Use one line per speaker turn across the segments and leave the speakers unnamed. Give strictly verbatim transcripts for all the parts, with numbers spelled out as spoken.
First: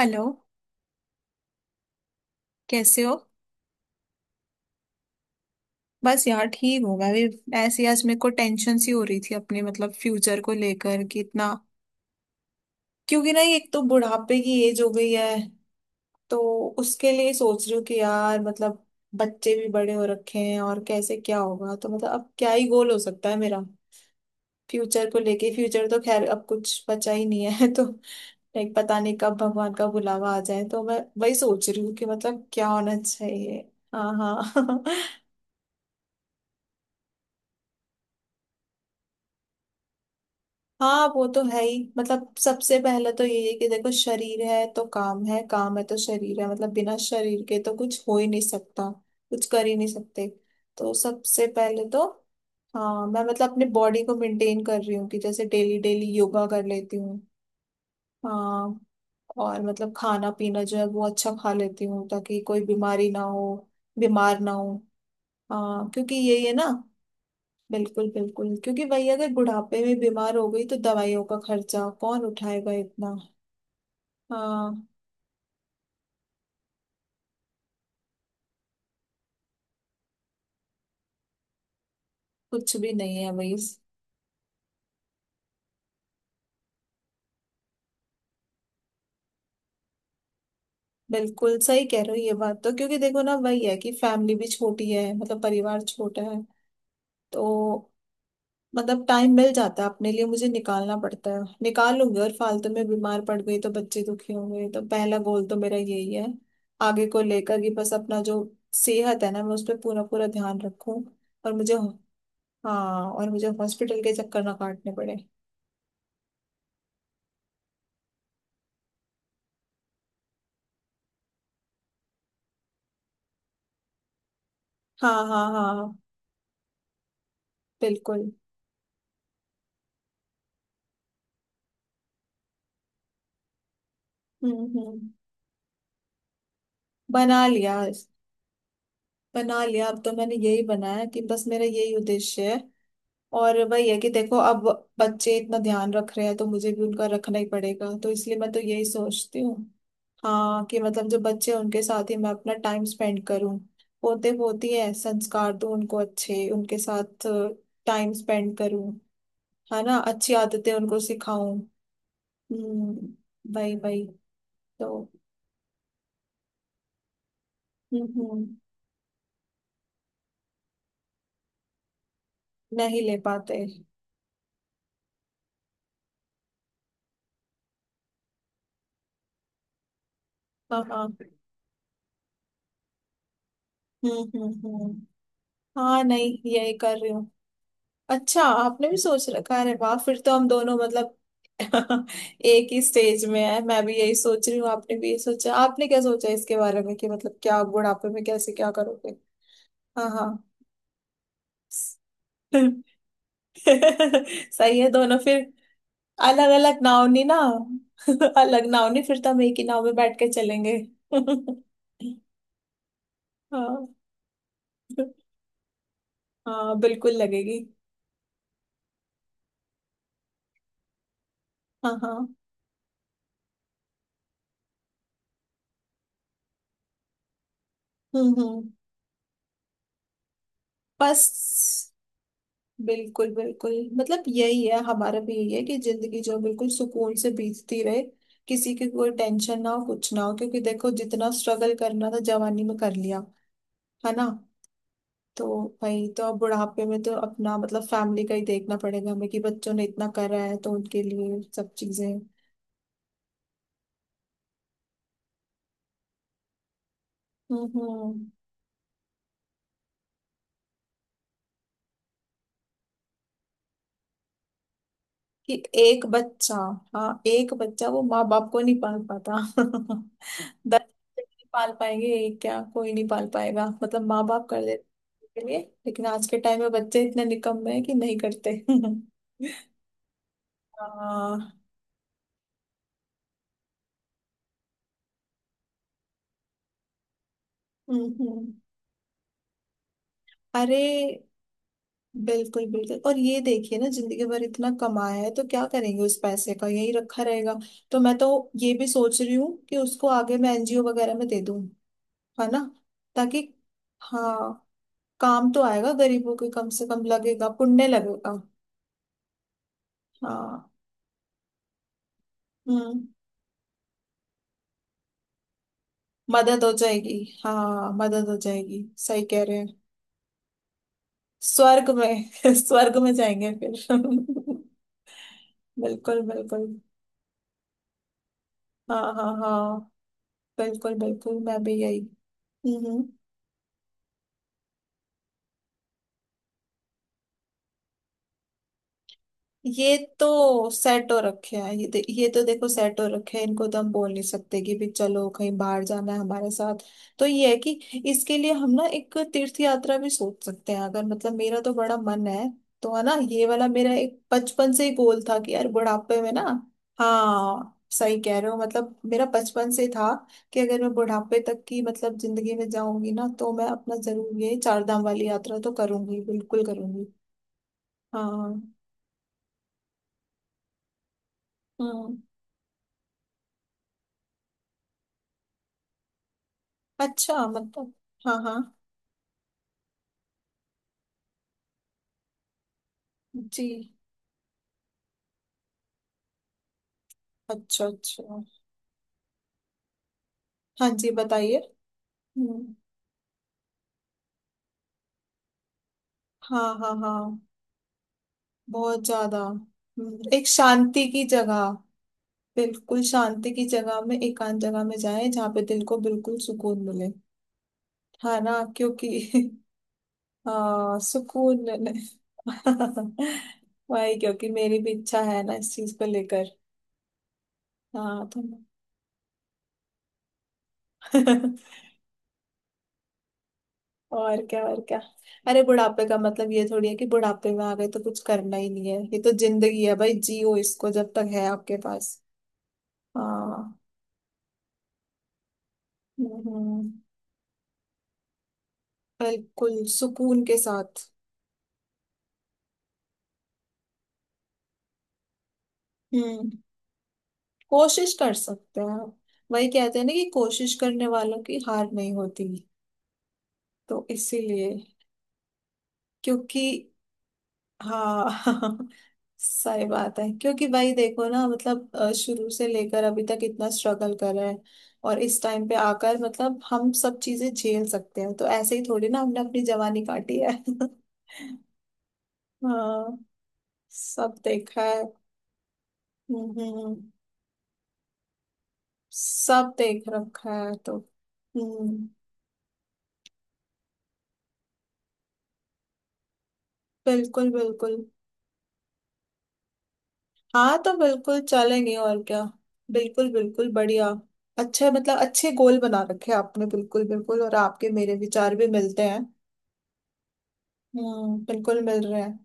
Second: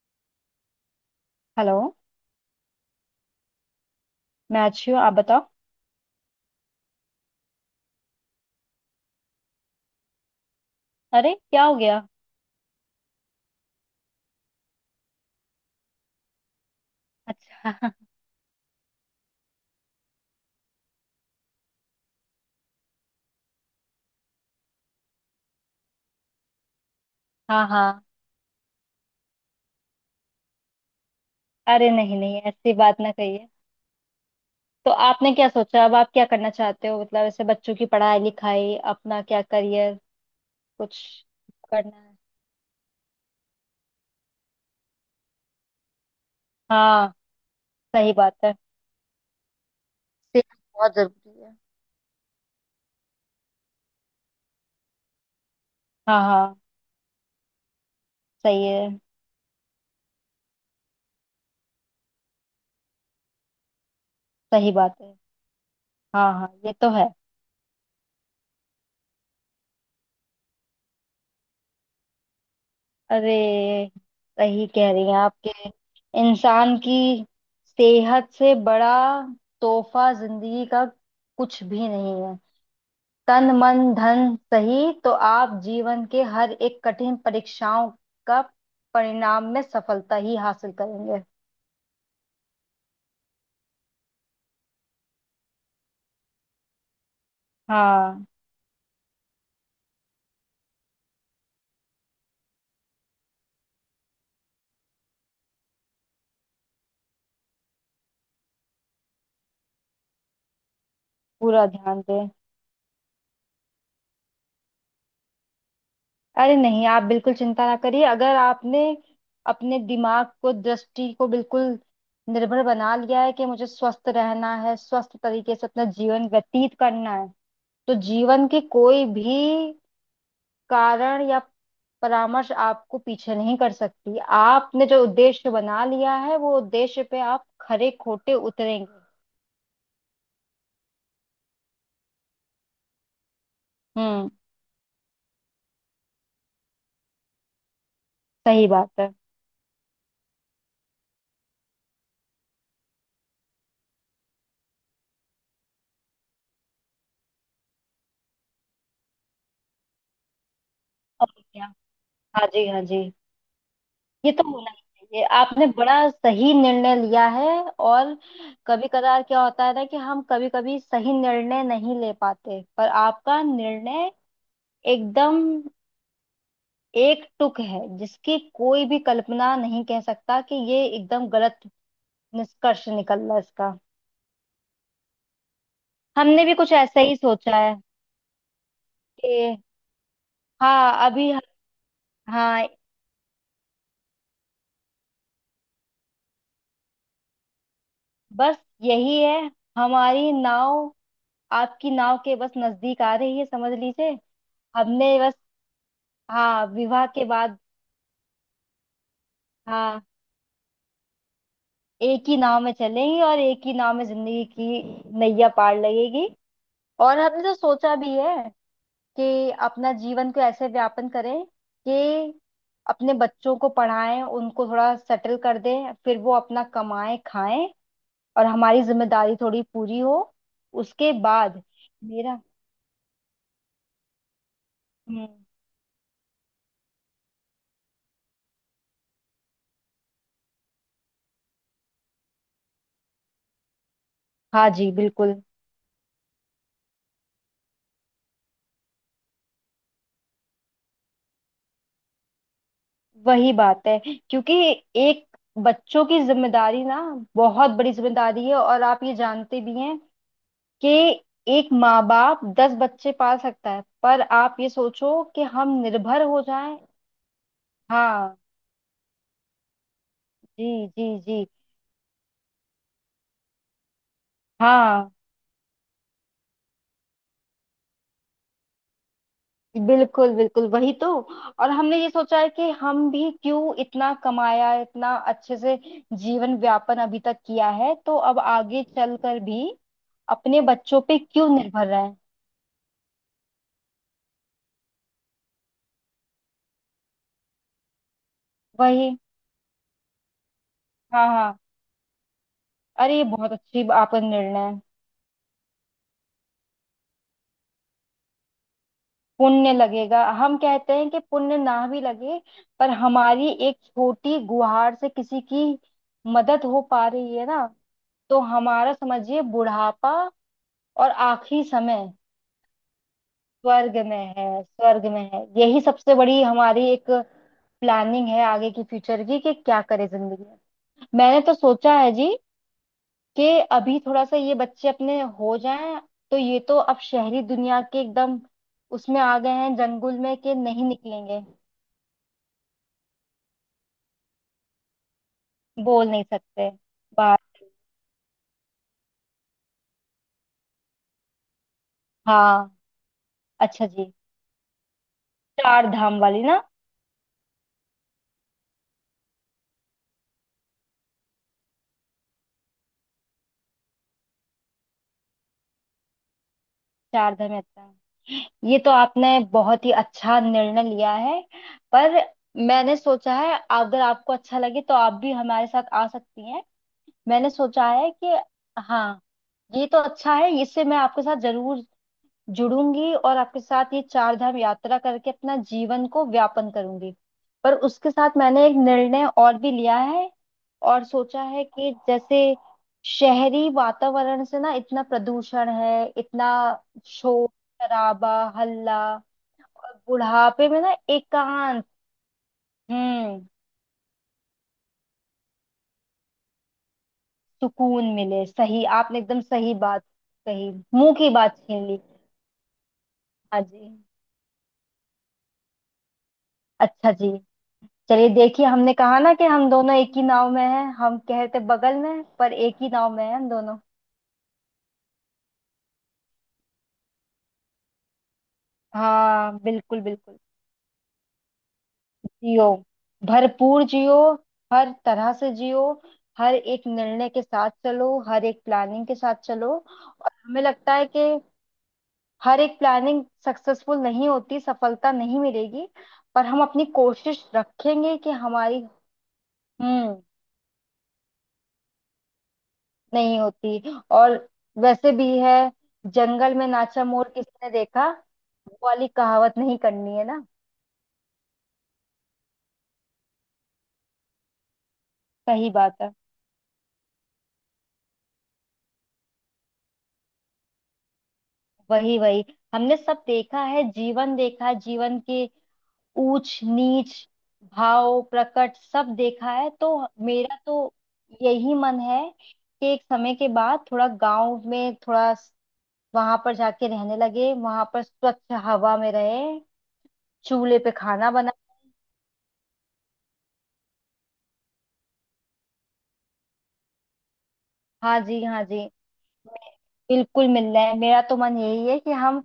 Hello.
Hello.
कैसे हो?
मैं अच्छी हूँ, आप बताओ।
बस यार, ठीक हूँ मैं भी। ऐसे ही आज मेरे को टेंशन सी हो रही थी अपने मतलब फ्यूचर को लेकर कि
अरे
इतना।
क्या हो गया?
क्योंकि ना एक तो बुढ़ापे की एज हो गई है। तो उसके लिए सोच
अच्छा।
रही हूँ कि यार मतलब बच्चे भी बड़े हो रखे हैं और कैसे क्या होगा। तो मतलब अब क्या ही गोल हो सकता है मेरा फ्यूचर को लेके। फ्यूचर तो खैर अब कुछ बचा ही नहीं
हाँ
है तो
हाँ।
लाइक पता नहीं कब भगवान का बुलावा आ जाए, तो मैं वही सोच रही
अरे
हूँ कि
नहीं नहीं
मतलब क्या
ऐसी
होना
बात ना कहिए।
चाहिए। हाँ। हाँ
तो आपने क्या सोचा, अब आप क्या करना चाहते हो? मतलब ऐसे बच्चों की पढ़ाई लिखाई, अपना क्या करियर, कुछ
हाँ वो तो है ही।
करना है।
मतलब सबसे पहले तो यही है कि देखो, शरीर है तो काम है, काम है तो शरीर है। मतलब बिना
हाँ,
शरीर के तो कुछ
सही
हो ही
बात
नहीं
है।
सकता। कुछ कर ही नहीं सकते।
सेहत
तो
बहुत जरूरी
सबसे
है।
पहले तो। हाँ मैं मतलब अपने बॉडी को मेंटेन कर रही हूँ कि जैसे डेली डेली
हाँ
योगा
हाँ,
कर लेती हूँ।
सही
हाँ।
है।
और मतलब खाना पीना जो है वो अच्छा खा लेती हूँ ताकि कोई बीमारी ना हो, बीमार ना
सही
हो।
बात है।
हाँ, क्योंकि
हाँ
यही
हाँ,
है ना।
ये तो है।
बिल्कुल बिल्कुल, क्योंकि वही अगर बुढ़ापे में बीमार हो गई तो दवाइयों का खर्चा कौन उठाएगा इतना।
अरे सही
हाँ।
कह रही हैं आपके। इंसान की सेहत से बड़ा तोहफा जिंदगी का कुछ भी नहीं है।
कुछ भी नहीं है
तन
वही।
मन धन सही तो आप जीवन के हर एक कठिन परीक्षाओं का परिणाम में सफलता ही हासिल करेंगे।
बिल्कुल सही कह रहे हो ये बात तो, क्योंकि देखो ना, वही है कि फैमिली भी छोटी है, मतलब परिवार छोटा है। तो
हाँ,
मतलब टाइम मिल जाता है अपने लिए, मुझे निकालना पड़ता है, निकाल लूंगी। और फालतू में बीमार पड़ गई तो बच्चे दुखी होंगे। तो पहला गोल तो मेरा यही है आगे को लेकर कि बस अपना जो सेहत है ना, मैं उस पर पूरा पूरा ध्यान रखूं। और
पूरा
मुझे।
ध्यान दें।
हाँ, और मुझे हॉस्पिटल के चक्कर ना काटने पड़े।
अरे नहीं, आप बिल्कुल चिंता ना करिए। अगर आपने अपने दिमाग को, दृष्टि को बिल्कुल निर्भर बना लिया है कि मुझे स्वस्थ रहना है, स्वस्थ
हाँ हाँ
तरीके से अपना
हाँ
जीवन व्यतीत करना है, तो
बिल्कुल।
जीवन के कोई भी कारण या परामर्श आपको पीछे नहीं कर सकती।
हम्म
आपने जो
हम्म।
उद्देश्य बना लिया है, वो उद्देश्य पे आप
बना लिया,
खरे खोटे उतरेंगे।
बना लिया, अब तो मैंने यही बनाया कि बस मेरा यही उद्देश्य है। और वही है कि
हम्म।
देखो, अब बच्चे इतना ध्यान रख रहे हैं तो मुझे भी उनका रखना ही पड़ेगा, तो इसलिए मैं तो
सही
यही
बात है।
सोचती हूँ। हाँ, कि मतलब जो बच्चे हैं उनके साथ ही मैं अपना टाइम स्पेंड करूँ। पोते पोती है, संस्कार दूँ उनको अच्छे, उनके साथ टाइम स्पेंड करूँ, है ना, अच्छी आदतें उनको
और
सिखाऊं।
क्या। हाँ जी, हाँ जी।
हम्म। भाई भाई।
ये तो होना ही
तो
चाहिए, आपने बड़ा सही निर्णय लिया है।
हम्म
और
हम्म।
कभी कदार क्या होता है ना कि हम कभी कभी सही निर्णय नहीं ले पाते, पर
नहीं ले
आपका
पाते।
निर्णय एकदम एक टुक है, जिसकी कोई भी कल्पना नहीं कह सकता कि
हाँ
ये
हाँ।
एकदम गलत निष्कर्ष निकल रहा है इसका।
हम्म हम्म हम्म। हाँ नहीं,
हमने भी
यही
कुछ
कर
ऐसा
रही
ही
हूँ।
सोचा है
अच्छा, आपने भी सोच
कि
रखा है? अरे वाह, फिर तो हम दोनों
हाँ,
मतलब
अभी हाँ,
एक ही स्टेज में है। मैं भी यही सोच रही हूँ, आपने भी यही सोचा। आपने क्या सोचा इसके बारे में कि मतलब क्या आप बुढ़ापे में कैसे
बस
क्या करोगे?
यही है
हाँ हाँ
हमारी नाव, आपकी नाव के बस नजदीक आ रही है, समझ लीजिए।
सही है दोनों
हमने बस
फिर। अलग
हाँ
अलग नाव
विवाह
नहीं
के
ना
बाद,
अलग नाव नहीं, फिर तो हम एक ही नाव में
हाँ,
बैठ के चलेंगे
एक ही नाव में चलेंगी और एक ही
हाँ
नाव में जिंदगी की नैया पार लगेगी।
हाँ बिल्कुल
और हमने तो
लगेगी।
सोचा भी है कि अपना जीवन को ऐसे व्यापन करें
हाँ हाँ।
कि अपने बच्चों को पढ़ाएं, उनको थोड़ा सेटल कर दें, फिर वो अपना कमाएं खाएं
हम्म
और
हम्म।
हमारी जिम्मेदारी थोड़ी पूरी हो। उसके बाद
बस।
मेरा
बिल्कुल बिल्कुल, मतलब यही है, हमारा भी
हम्म।
यही है कि जिंदगी जो बिल्कुल सुकून से बीतती रहे। किसी की कोई टेंशन ना हो, कुछ ना हो, क्योंकि देखो जितना स्ट्रगल करना था जवानी में कर लिया, है ना।
हाँ जी बिल्कुल।
तो भाई, तो अब बुढ़ापे में तो अपना मतलब फैमिली का ही देखना पड़ेगा हमें कि बच्चों ने इतना करा है तो उनके लिए सब चीजें।
वही बात है क्योंकि एक बच्चों की जिम्मेदारी ना,
हम्म
बहुत बड़ी
हम्म।
जिम्मेदारी है और आप ये जानते भी हैं कि एक माँ बाप दस बच्चे पाल सकता है, पर आप ये सोचो कि
कि
हम
एक
निर्भर हो
बच्चा।
जाएं।
हाँ एक बच्चा वो माँ
हाँ,
बाप को नहीं पाल पाता
जी
दस
जी
बच्चे
जी।
नहीं पाल पाएंगे, एक क्या कोई नहीं पाल पाएगा। मतलब माँ बाप कर देते
हाँ,
हैं के लिए। लेकिन आज के टाइम में बच्चे इतने निकम्मे हैं कि नहीं करते
बिल्कुल बिल्कुल वही तो।
हाँ।
और हमने ये सोचा है कि हम भी क्यों, इतना कमाया है, इतना अच्छे से जीवन व्यापन अभी तक किया है,
हम्म
तो अब
हम्म।
आगे चलकर भी अपने
अरे
बच्चों पे क्यों निर्भर रहें।
बिल्कुल बिल्कुल। और ये देखिए ना, जिंदगी भर इतना कमाया है तो क्या करेंगे उस पैसे का, यही रखा रहेगा। तो मैं तो ये भी
वही,
सोच रही हूँ कि उसको आगे मैं एन जी ओ वगैरह में
हाँ
दे
हाँ।
दूँ, है ना,
अरे ये
ताकि।
बहुत अच्छी आपका निर्णय
हाँ,
है।
काम तो आएगा गरीबों के कम से कम, लगेगा, पुण्य लगेगा।
पुण्य लगेगा। हम
हाँ।
कहते हैं कि पुण्य ना भी लगे, पर
हम्म।
हमारी एक छोटी गुहार से किसी की
मदद
मदद
हो
हो पा
जाएगी।
रही है ना।
हाँ मदद हो
तो
जाएगी,
हमारा
सही कह
समझिए
रहे हैं।
बुढ़ापा और आखिरी
स्वर्ग
समय
में स्वर्ग में जाएंगे फिर
स्वर्ग में है, स्वर्ग में है। यही सबसे
बिल्कुल
बड़ी
बिल्कुल।
हमारी एक प्लानिंग है आगे की,
हाँ
फ्यूचर
हाँ
की, कि
हाँ
क्या करे जिंदगी में।
बिल्कुल बिल्कुल,
मैंने तो
मैं भी
सोचा
यही।
है जी,
हम्म हम्म।
कि अभी थोड़ा सा ये बच्चे अपने हो जाएं। तो ये तो अब शहरी दुनिया के एकदम उसमें आ गए हैं,
ये
जंगल में कि
तो
नहीं
सेट हो
निकलेंगे।
रखे हैं ये दे, ये तो देखो सेट हो रखे हैं। इनको तो हम बोल नहीं सकते कि भी चलो कहीं बाहर
बोल
जाना है
नहीं
हमारे
सकते
साथ। तो
बात।
ये है कि इसके लिए हम ना एक तीर्थ यात्रा भी सोच सकते हैं अगर, मतलब मेरा तो बड़ा मन है।
हाँ,
तो है ना, ये वाला
अच्छा
मेरा
जी,
एक बचपन से ही गोल था कि यार
चार धाम
बुढ़ापे में ना।
वाली ना।
हाँ सही कह रहे हो, मतलब मेरा बचपन से था कि अगर मैं बुढ़ापे तक की मतलब जिंदगी में जाऊंगी ना, तो मैं अपना जरूर ये चार धाम वाली यात्रा तो करूंगी, बिल्कुल करूंगी।
चार धाम यात्रा
हाँ।
ये तो आपने बहुत ही अच्छा निर्णय लिया है।
हम्म।
पर मैंने सोचा है अगर आपको अच्छा लगे तो आप भी हमारे साथ आ सकती हैं।
अच्छा
मैंने सोचा
मतलब।
है
हाँ
कि
हाँ
हाँ, ये तो अच्छा है, इससे मैं आपके साथ जरूर जुड़ूंगी और आपके
जी।
साथ ये चार धाम यात्रा करके अपना जीवन को व्यापन करूंगी। पर
अच्छा
उसके साथ
अच्छा।
मैंने एक निर्णय और भी लिया है
हाँ
और
जी
सोचा
बताइए।
है कि जैसे
हम्म।
शहरी वातावरण से ना, इतना प्रदूषण है, इतना
हाँ हाँ हाँ,
शोर शराबा हल्ला,
बहुत ज्यादा।
और
हम्म, एक
बुढ़ापे में ना
शांति की जगह,
एकांत।
बिल्कुल
हम्म,
शांति की जगह में, एकांत जगह में जाए जहाँ पे दिल को बिल्कुल सुकून मिले,
सुकून
है
मिले।
ना,
सही
क्योंकि
आपने एकदम सही बात कही,
आ,
मुंह की बात
सुकून
छीन ली।
मिले
हाँ जी।
वही, क्योंकि मेरी भी इच्छा है ना इस चीज को लेकर।
अच्छा जी,
हाँ
चलिए
तो
देखिए, हमने कहा ना कि हम दोनों एक ही नाव में हैं। हम कह रहे थे बगल में, पर एक ही नाव में हैं हम दोनों।
और क्या, और क्या, अरे बुढ़ापे का मतलब ये थोड़ी है कि बुढ़ापे में आ गए तो कुछ करना ही नहीं है। ये तो
हाँ,
जिंदगी है
बिल्कुल
भाई,
बिल्कुल
जियो इसको जब तक है आपके पास।
जियो,
हाँ।
भरपूर जियो, हर तरह से जियो। हर एक
हम्म,
निर्णय के साथ चलो, हर एक प्लानिंग के साथ चलो।
बिल्कुल
और
सुकून के
हमें लगता
साथ।
है कि हर एक प्लानिंग सक्सेसफुल नहीं होती, सफलता नहीं मिलेगी, पर
हम्म।
हम अपनी कोशिश
कोशिश
रखेंगे कि
कर सकते
हमारी
हैं आप, वही कहते हैं ना
हम्म,
कि कोशिश करने वालों की हार नहीं होती,
नहीं होती।
तो
और
इसीलिए।
वैसे भी है, जंगल
क्योंकि।
में नाचा मोर किसने देखा,
हाँ
वो वाली कहावत नहीं
सही
करनी
बात
है
है,
ना।
क्योंकि भाई देखो ना मतलब अ, शुरू से लेकर अभी तक इतना स्ट्रगल कर रहे हैं। और इस टाइम
सही
पे
बात है।
आकर मतलब हम सब चीजें झेल सकते हैं। तो ऐसे ही थोड़ी ना हमने अपनी जवानी काटी है
वही वही, हमने
हाँ
सब देखा है, जीवन
सब
देखा है,
देखा है।
जीवन के
हम्म
ऊंच
हम्म।
नीच भाव प्रकट सब देखा है।
सब
तो
देख रखा
मेरा
है
तो
तो।
यही मन
हम्म
है कि एक समय के बाद थोड़ा गांव में, थोड़ा वहां पर जाके रहने
बिल्कुल
लगे, वहां
बिल्कुल।
पर स्वच्छ हवा में रहे,
हाँ
चूल्हे पे
तो
खाना
बिल्कुल
बना।
चलेंगे और क्या। बिल्कुल बिल्कुल बढ़िया। अच्छे, मतलब अच्छे गोल बना रखे हैं आपने, बिल्कुल बिल्कुल। और आपके मेरे
हाँ जी,
विचार
हाँ
भी
जी,
मिलते हैं।
बिल्कुल मिलना है। मेरा तो
हम्म
मन
बिल्कुल
यही है
मिल
कि
रहे
हम
हैं।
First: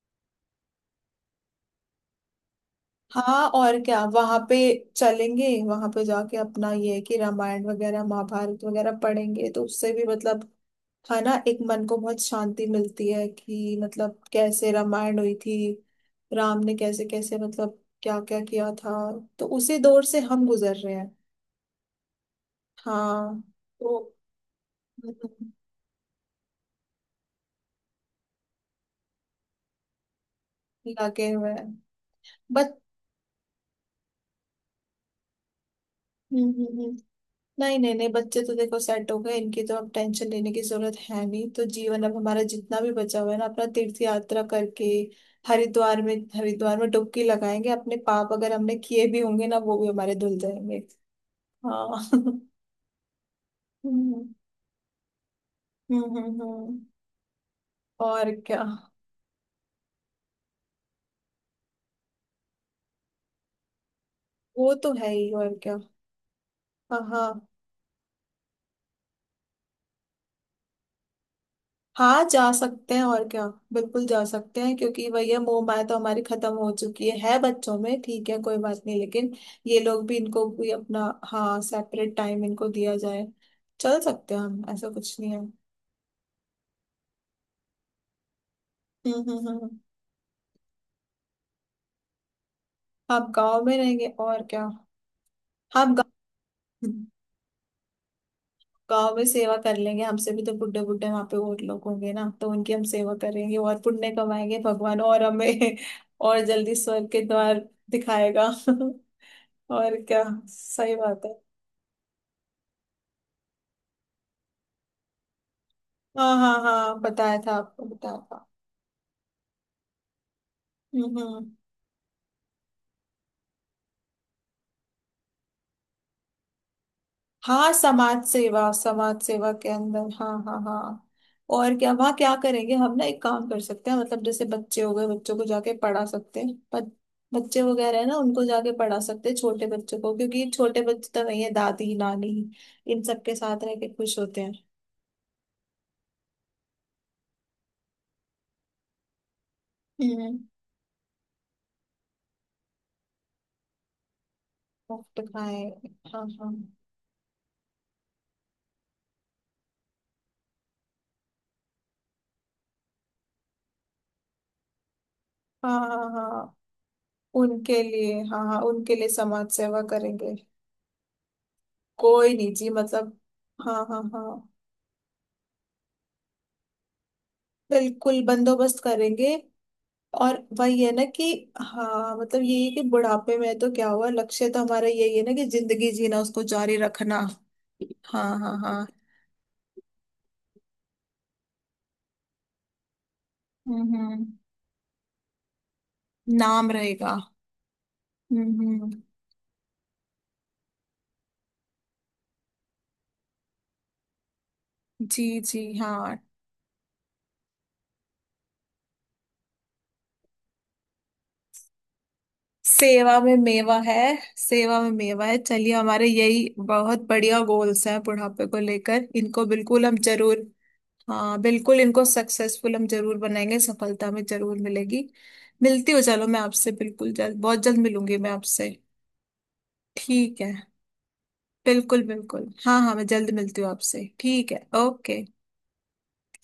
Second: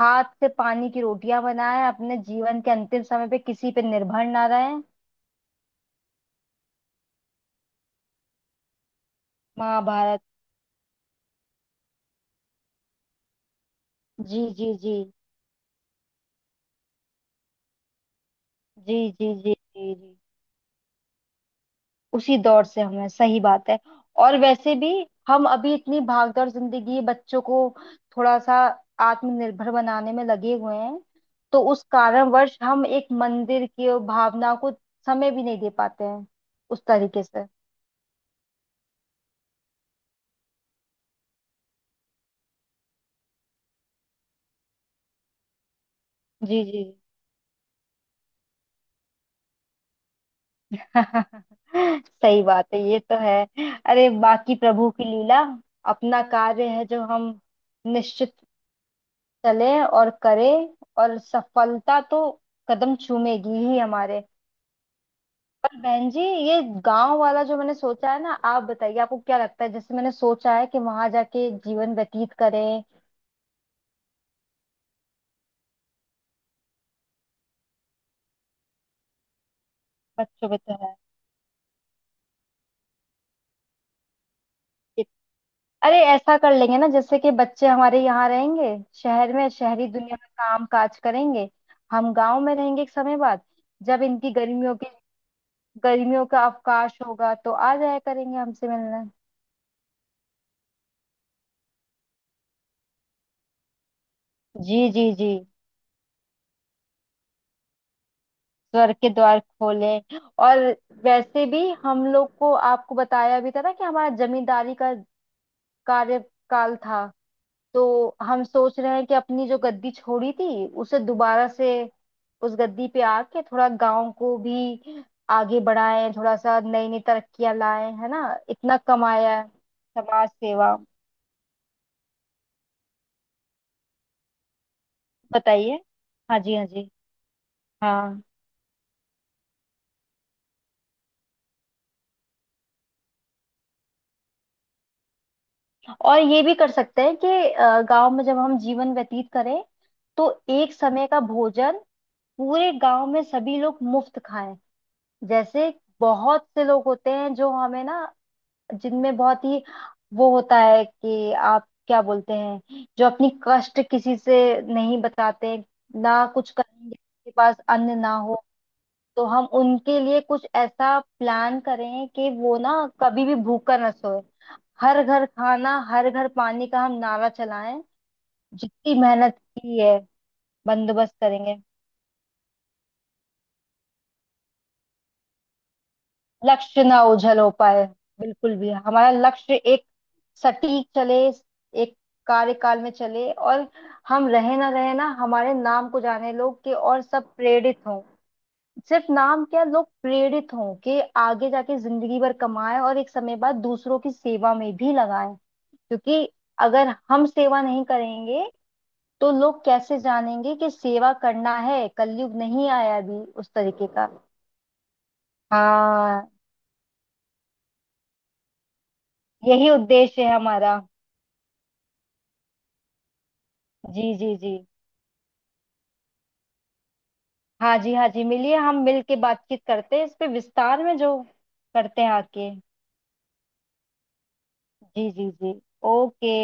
हाथ से पानी की रोटियां बनाएं, अपने जीवन के अंतिम समय पे
हाँ।
किसी
और
पे
क्या,
निर्भर
वहां
ना
पे
रहें।
चलेंगे, वहां पे जाके अपना ये है कि रामायण वगैरह महाभारत वगैरह पढ़ेंगे, तो उससे भी
महाभारत,
मतलब, है ना, एक मन को बहुत शांति मिलती है कि मतलब
जी
कैसे
जी जी,
रामायण हुई थी, राम ने कैसे कैसे मतलब क्या क्या किया था।
जी जी,
तो
जी
उसी
जी
दौर
जी।
से हम गुजर रहे हैं।
उसी दौर से हमें
हाँ
सही बात है।
तो।
और वैसे भी हम
हम्म,
अभी इतनी भागदौड़ जिंदगी बच्चों को थोड़ा सा आत्मनिर्भर बनाने में लगे हुए हैं,
लगे हुए
तो
हैं।
उस कारणवश
बट।
हम एक मंदिर की भावना को समय भी नहीं दे पाते हैं
हम्म हम्म।
उस
हम्म।
तरीके से।
नहीं नहीं नहीं, बच्चे तो देखो सेट हो गए, इनकी तो अब टेंशन लेने की जरूरत है नहीं। तो जीवन अब हमारा जितना भी बचा हुआ है ना, अपना तीर्थ यात्रा करके हरिद्वार में,
जी
हरिद्वार
जी।
में डुबकी लगाएंगे, अपने पाप अगर हमने किए भी होंगे ना वो भी हमारे धुल जाएंगे। हाँ हम्म
सही बात है, ये तो है। अरे बाकी प्रभु की लीला,
हम्म
अपना
हम्म
कार्य
हम्म।
है जो हम
और
निश्चित
क्या।
चले और करें, और सफलता तो कदम चूमेगी ही हमारे।
वो तो है ही, और
पर
क्या।
बहन जी, ये
हाँ
गांव वाला
हाँ
जो मैंने सोचा है ना, आप बताइए आपको क्या लगता है, जैसे मैंने सोचा है कि वहां जाके जीवन
हाँ
व्यतीत
जा
करें।
सकते हैं, और क्या। बिल्कुल जा सकते हैं, क्योंकि वही है, मोह माया तो हमारी खत्म हो चुकी है है बच्चों में। ठीक है कोई बात नहीं, लेकिन ये लोग भी, इनको
बच्चों
भी
बच्चों है,
अपना, हाँ, सेपरेट टाइम इनको दिया जाए, चल सकते हैं हम, ऐसा कुछ नहीं है।
अरे ऐसा कर लेंगे ना, जैसे कि बच्चे हमारे यहाँ रहेंगे,
हम्म
शहर
हम्म
में,
हम्म हम्म।
शहरी दुनिया में काम काज करेंगे, हम गांव में रहेंगे एक समय
आप
बाद।
गांव में
जब
रहेंगे,
इनकी
और क्या।
गर्मियों की,
हम गांव
गर्मियों का अवकाश होगा तो आ जाया करेंगे हमसे मिलने।
गांव में सेवा कर लेंगे, हमसे भी तो बुड्ढे बुड्ढे वहां पे और लोग होंगे ना, तो उनकी हम सेवा करेंगे और पुण्य कमाएंगे,
जी
भगवान
जी
और
जी।
हमें और जल्दी स्वर्ग के द्वार दिखाएगा
स्वर्ग के द्वार खोले।
और क्या,
और
सही बात है।
वैसे भी हम लोग को आपको बताया भी था ना कि हमारा जमींदारी का
हाँ हाँ
कार्यकाल
हाँ
था।
बताया था, आपको
तो
बताया
हम
था।
सोच रहे हैं कि अपनी जो गद्दी छोड़ी थी उसे
हम्म
दोबारा
हम्म।
से, उस गद्दी पे आके थोड़ा गांव को भी आगे बढ़ाएं, थोड़ा सा नई नई तरक्कियां
हाँ।
लाएं, है ना।
समाज सेवा,
इतना
समाज
कमाया है।
सेवा के अंदर, हाँ
समाज
हाँ
सेवा।
हाँ। और क्या, वहाँ क्या करेंगे हम? ना एक काम कर सकते हैं, मतलब जैसे बच्चे हो गए, बच्चों को जाके
बताइए।
पढ़ा
हाँ
सकते हैं
जी, हाँ
पर,
जी।
बच्चे वगैरह है ना
हाँ,
उनको जाके पढ़ा सकते हैं, छोटे बच्चों को, क्योंकि छोटे बच्चे तो वही है, दादी नानी इन सबके साथ रह के खुश होते हैं।
और ये भी कर सकते हैं कि गांव में जब हम जीवन व्यतीत करें, तो
हम्म।
एक समय का भोजन पूरे गांव में सभी लोग मुफ्त खाएं।
मुफ्त खाए।
जैसे
हाँ
बहुत
हाँ
से लोग होते हैं जो हमें ना, जिनमें बहुत ही वो होता है कि आप क्या बोलते हैं, जो अपनी कष्ट किसी से नहीं बताते,
हाँ हाँ
ना कुछ
हाँ
करेंगे के पास
उनके
अन्न
लिए,
ना हो।
हाँ हाँ, उनके लिए
तो हम
समाज सेवा
उनके लिए
करेंगे।
कुछ ऐसा प्लान करें कि
कोई नहीं
वो
जी,
ना
मतलब।
कभी भी भूखा
हाँ
न
हाँ
सोए।
हाँ
हर घर खाना, हर घर पानी का हम नारा चलाएं।
बिल्कुल बंदोबस्त
जितनी
करेंगे।
मेहनत की है,
और वही है ना
बंदोबस्त
कि,
करेंगे।
हाँ, मतलब यही है कि बुढ़ापे में तो क्या हुआ, लक्ष्य तो हमारा यही है ना कि जिंदगी जीना, उसको जारी
लक्ष्य ना
रखना।
ओझल हो पाए,
हाँ
बिल्कुल
हाँ
भी।
हाँ।
हमारा लक्ष्य एक सटीक चले, एक कार्यकाल में चले, और
हम्म हम्म।
हम रहे ना रहे, ना हमारे नाम को जाने लोग
नाम
के और
रहेगा।
सब प्रेरित हों।
हम्म हम्म।
सिर्फ नाम क्या, लोग प्रेरित हों कि आगे जाके जिंदगी भर कमाएं और एक समय बाद दूसरों की सेवा में भी
जी
लगाएं,
जी हाँ।
क्योंकि अगर हम सेवा नहीं करेंगे तो लोग कैसे जानेंगे कि सेवा करना है। कलयुग नहीं आया
सेवा
अभी
में
उस
मेवा
तरीके
है,
का।
सेवा में मेवा है, चलिए हमारे
हाँ,
यही बहुत बढ़िया गोल्स हैं बुढ़ापे को लेकर, इनको
यही
बिल्कुल हम
उद्देश्य है
जरूर,
हमारा।
हाँ बिल्कुल इनको सक्सेसफुल हम जरूर बनाएंगे,
जी
सफलता में
जी जी।
जरूर मिलेगी। मिलती हूँ, चलो मैं आपसे बिल्कुल जल्द, बहुत
हाँ
जल्द
जी, हाँ
मिलूंगी
जी,
मैं
मिलिए,
आपसे,
हम मिल के बातचीत करते हैं इस पे
ठीक है,
विस्तार में, जो
बिल्कुल
करते हैं
बिल्कुल,
आके।
हाँ हाँ, मैं जल्द मिलती हूँ आपसे। ठीक है।
जी
ओके।
जी जी। ओके।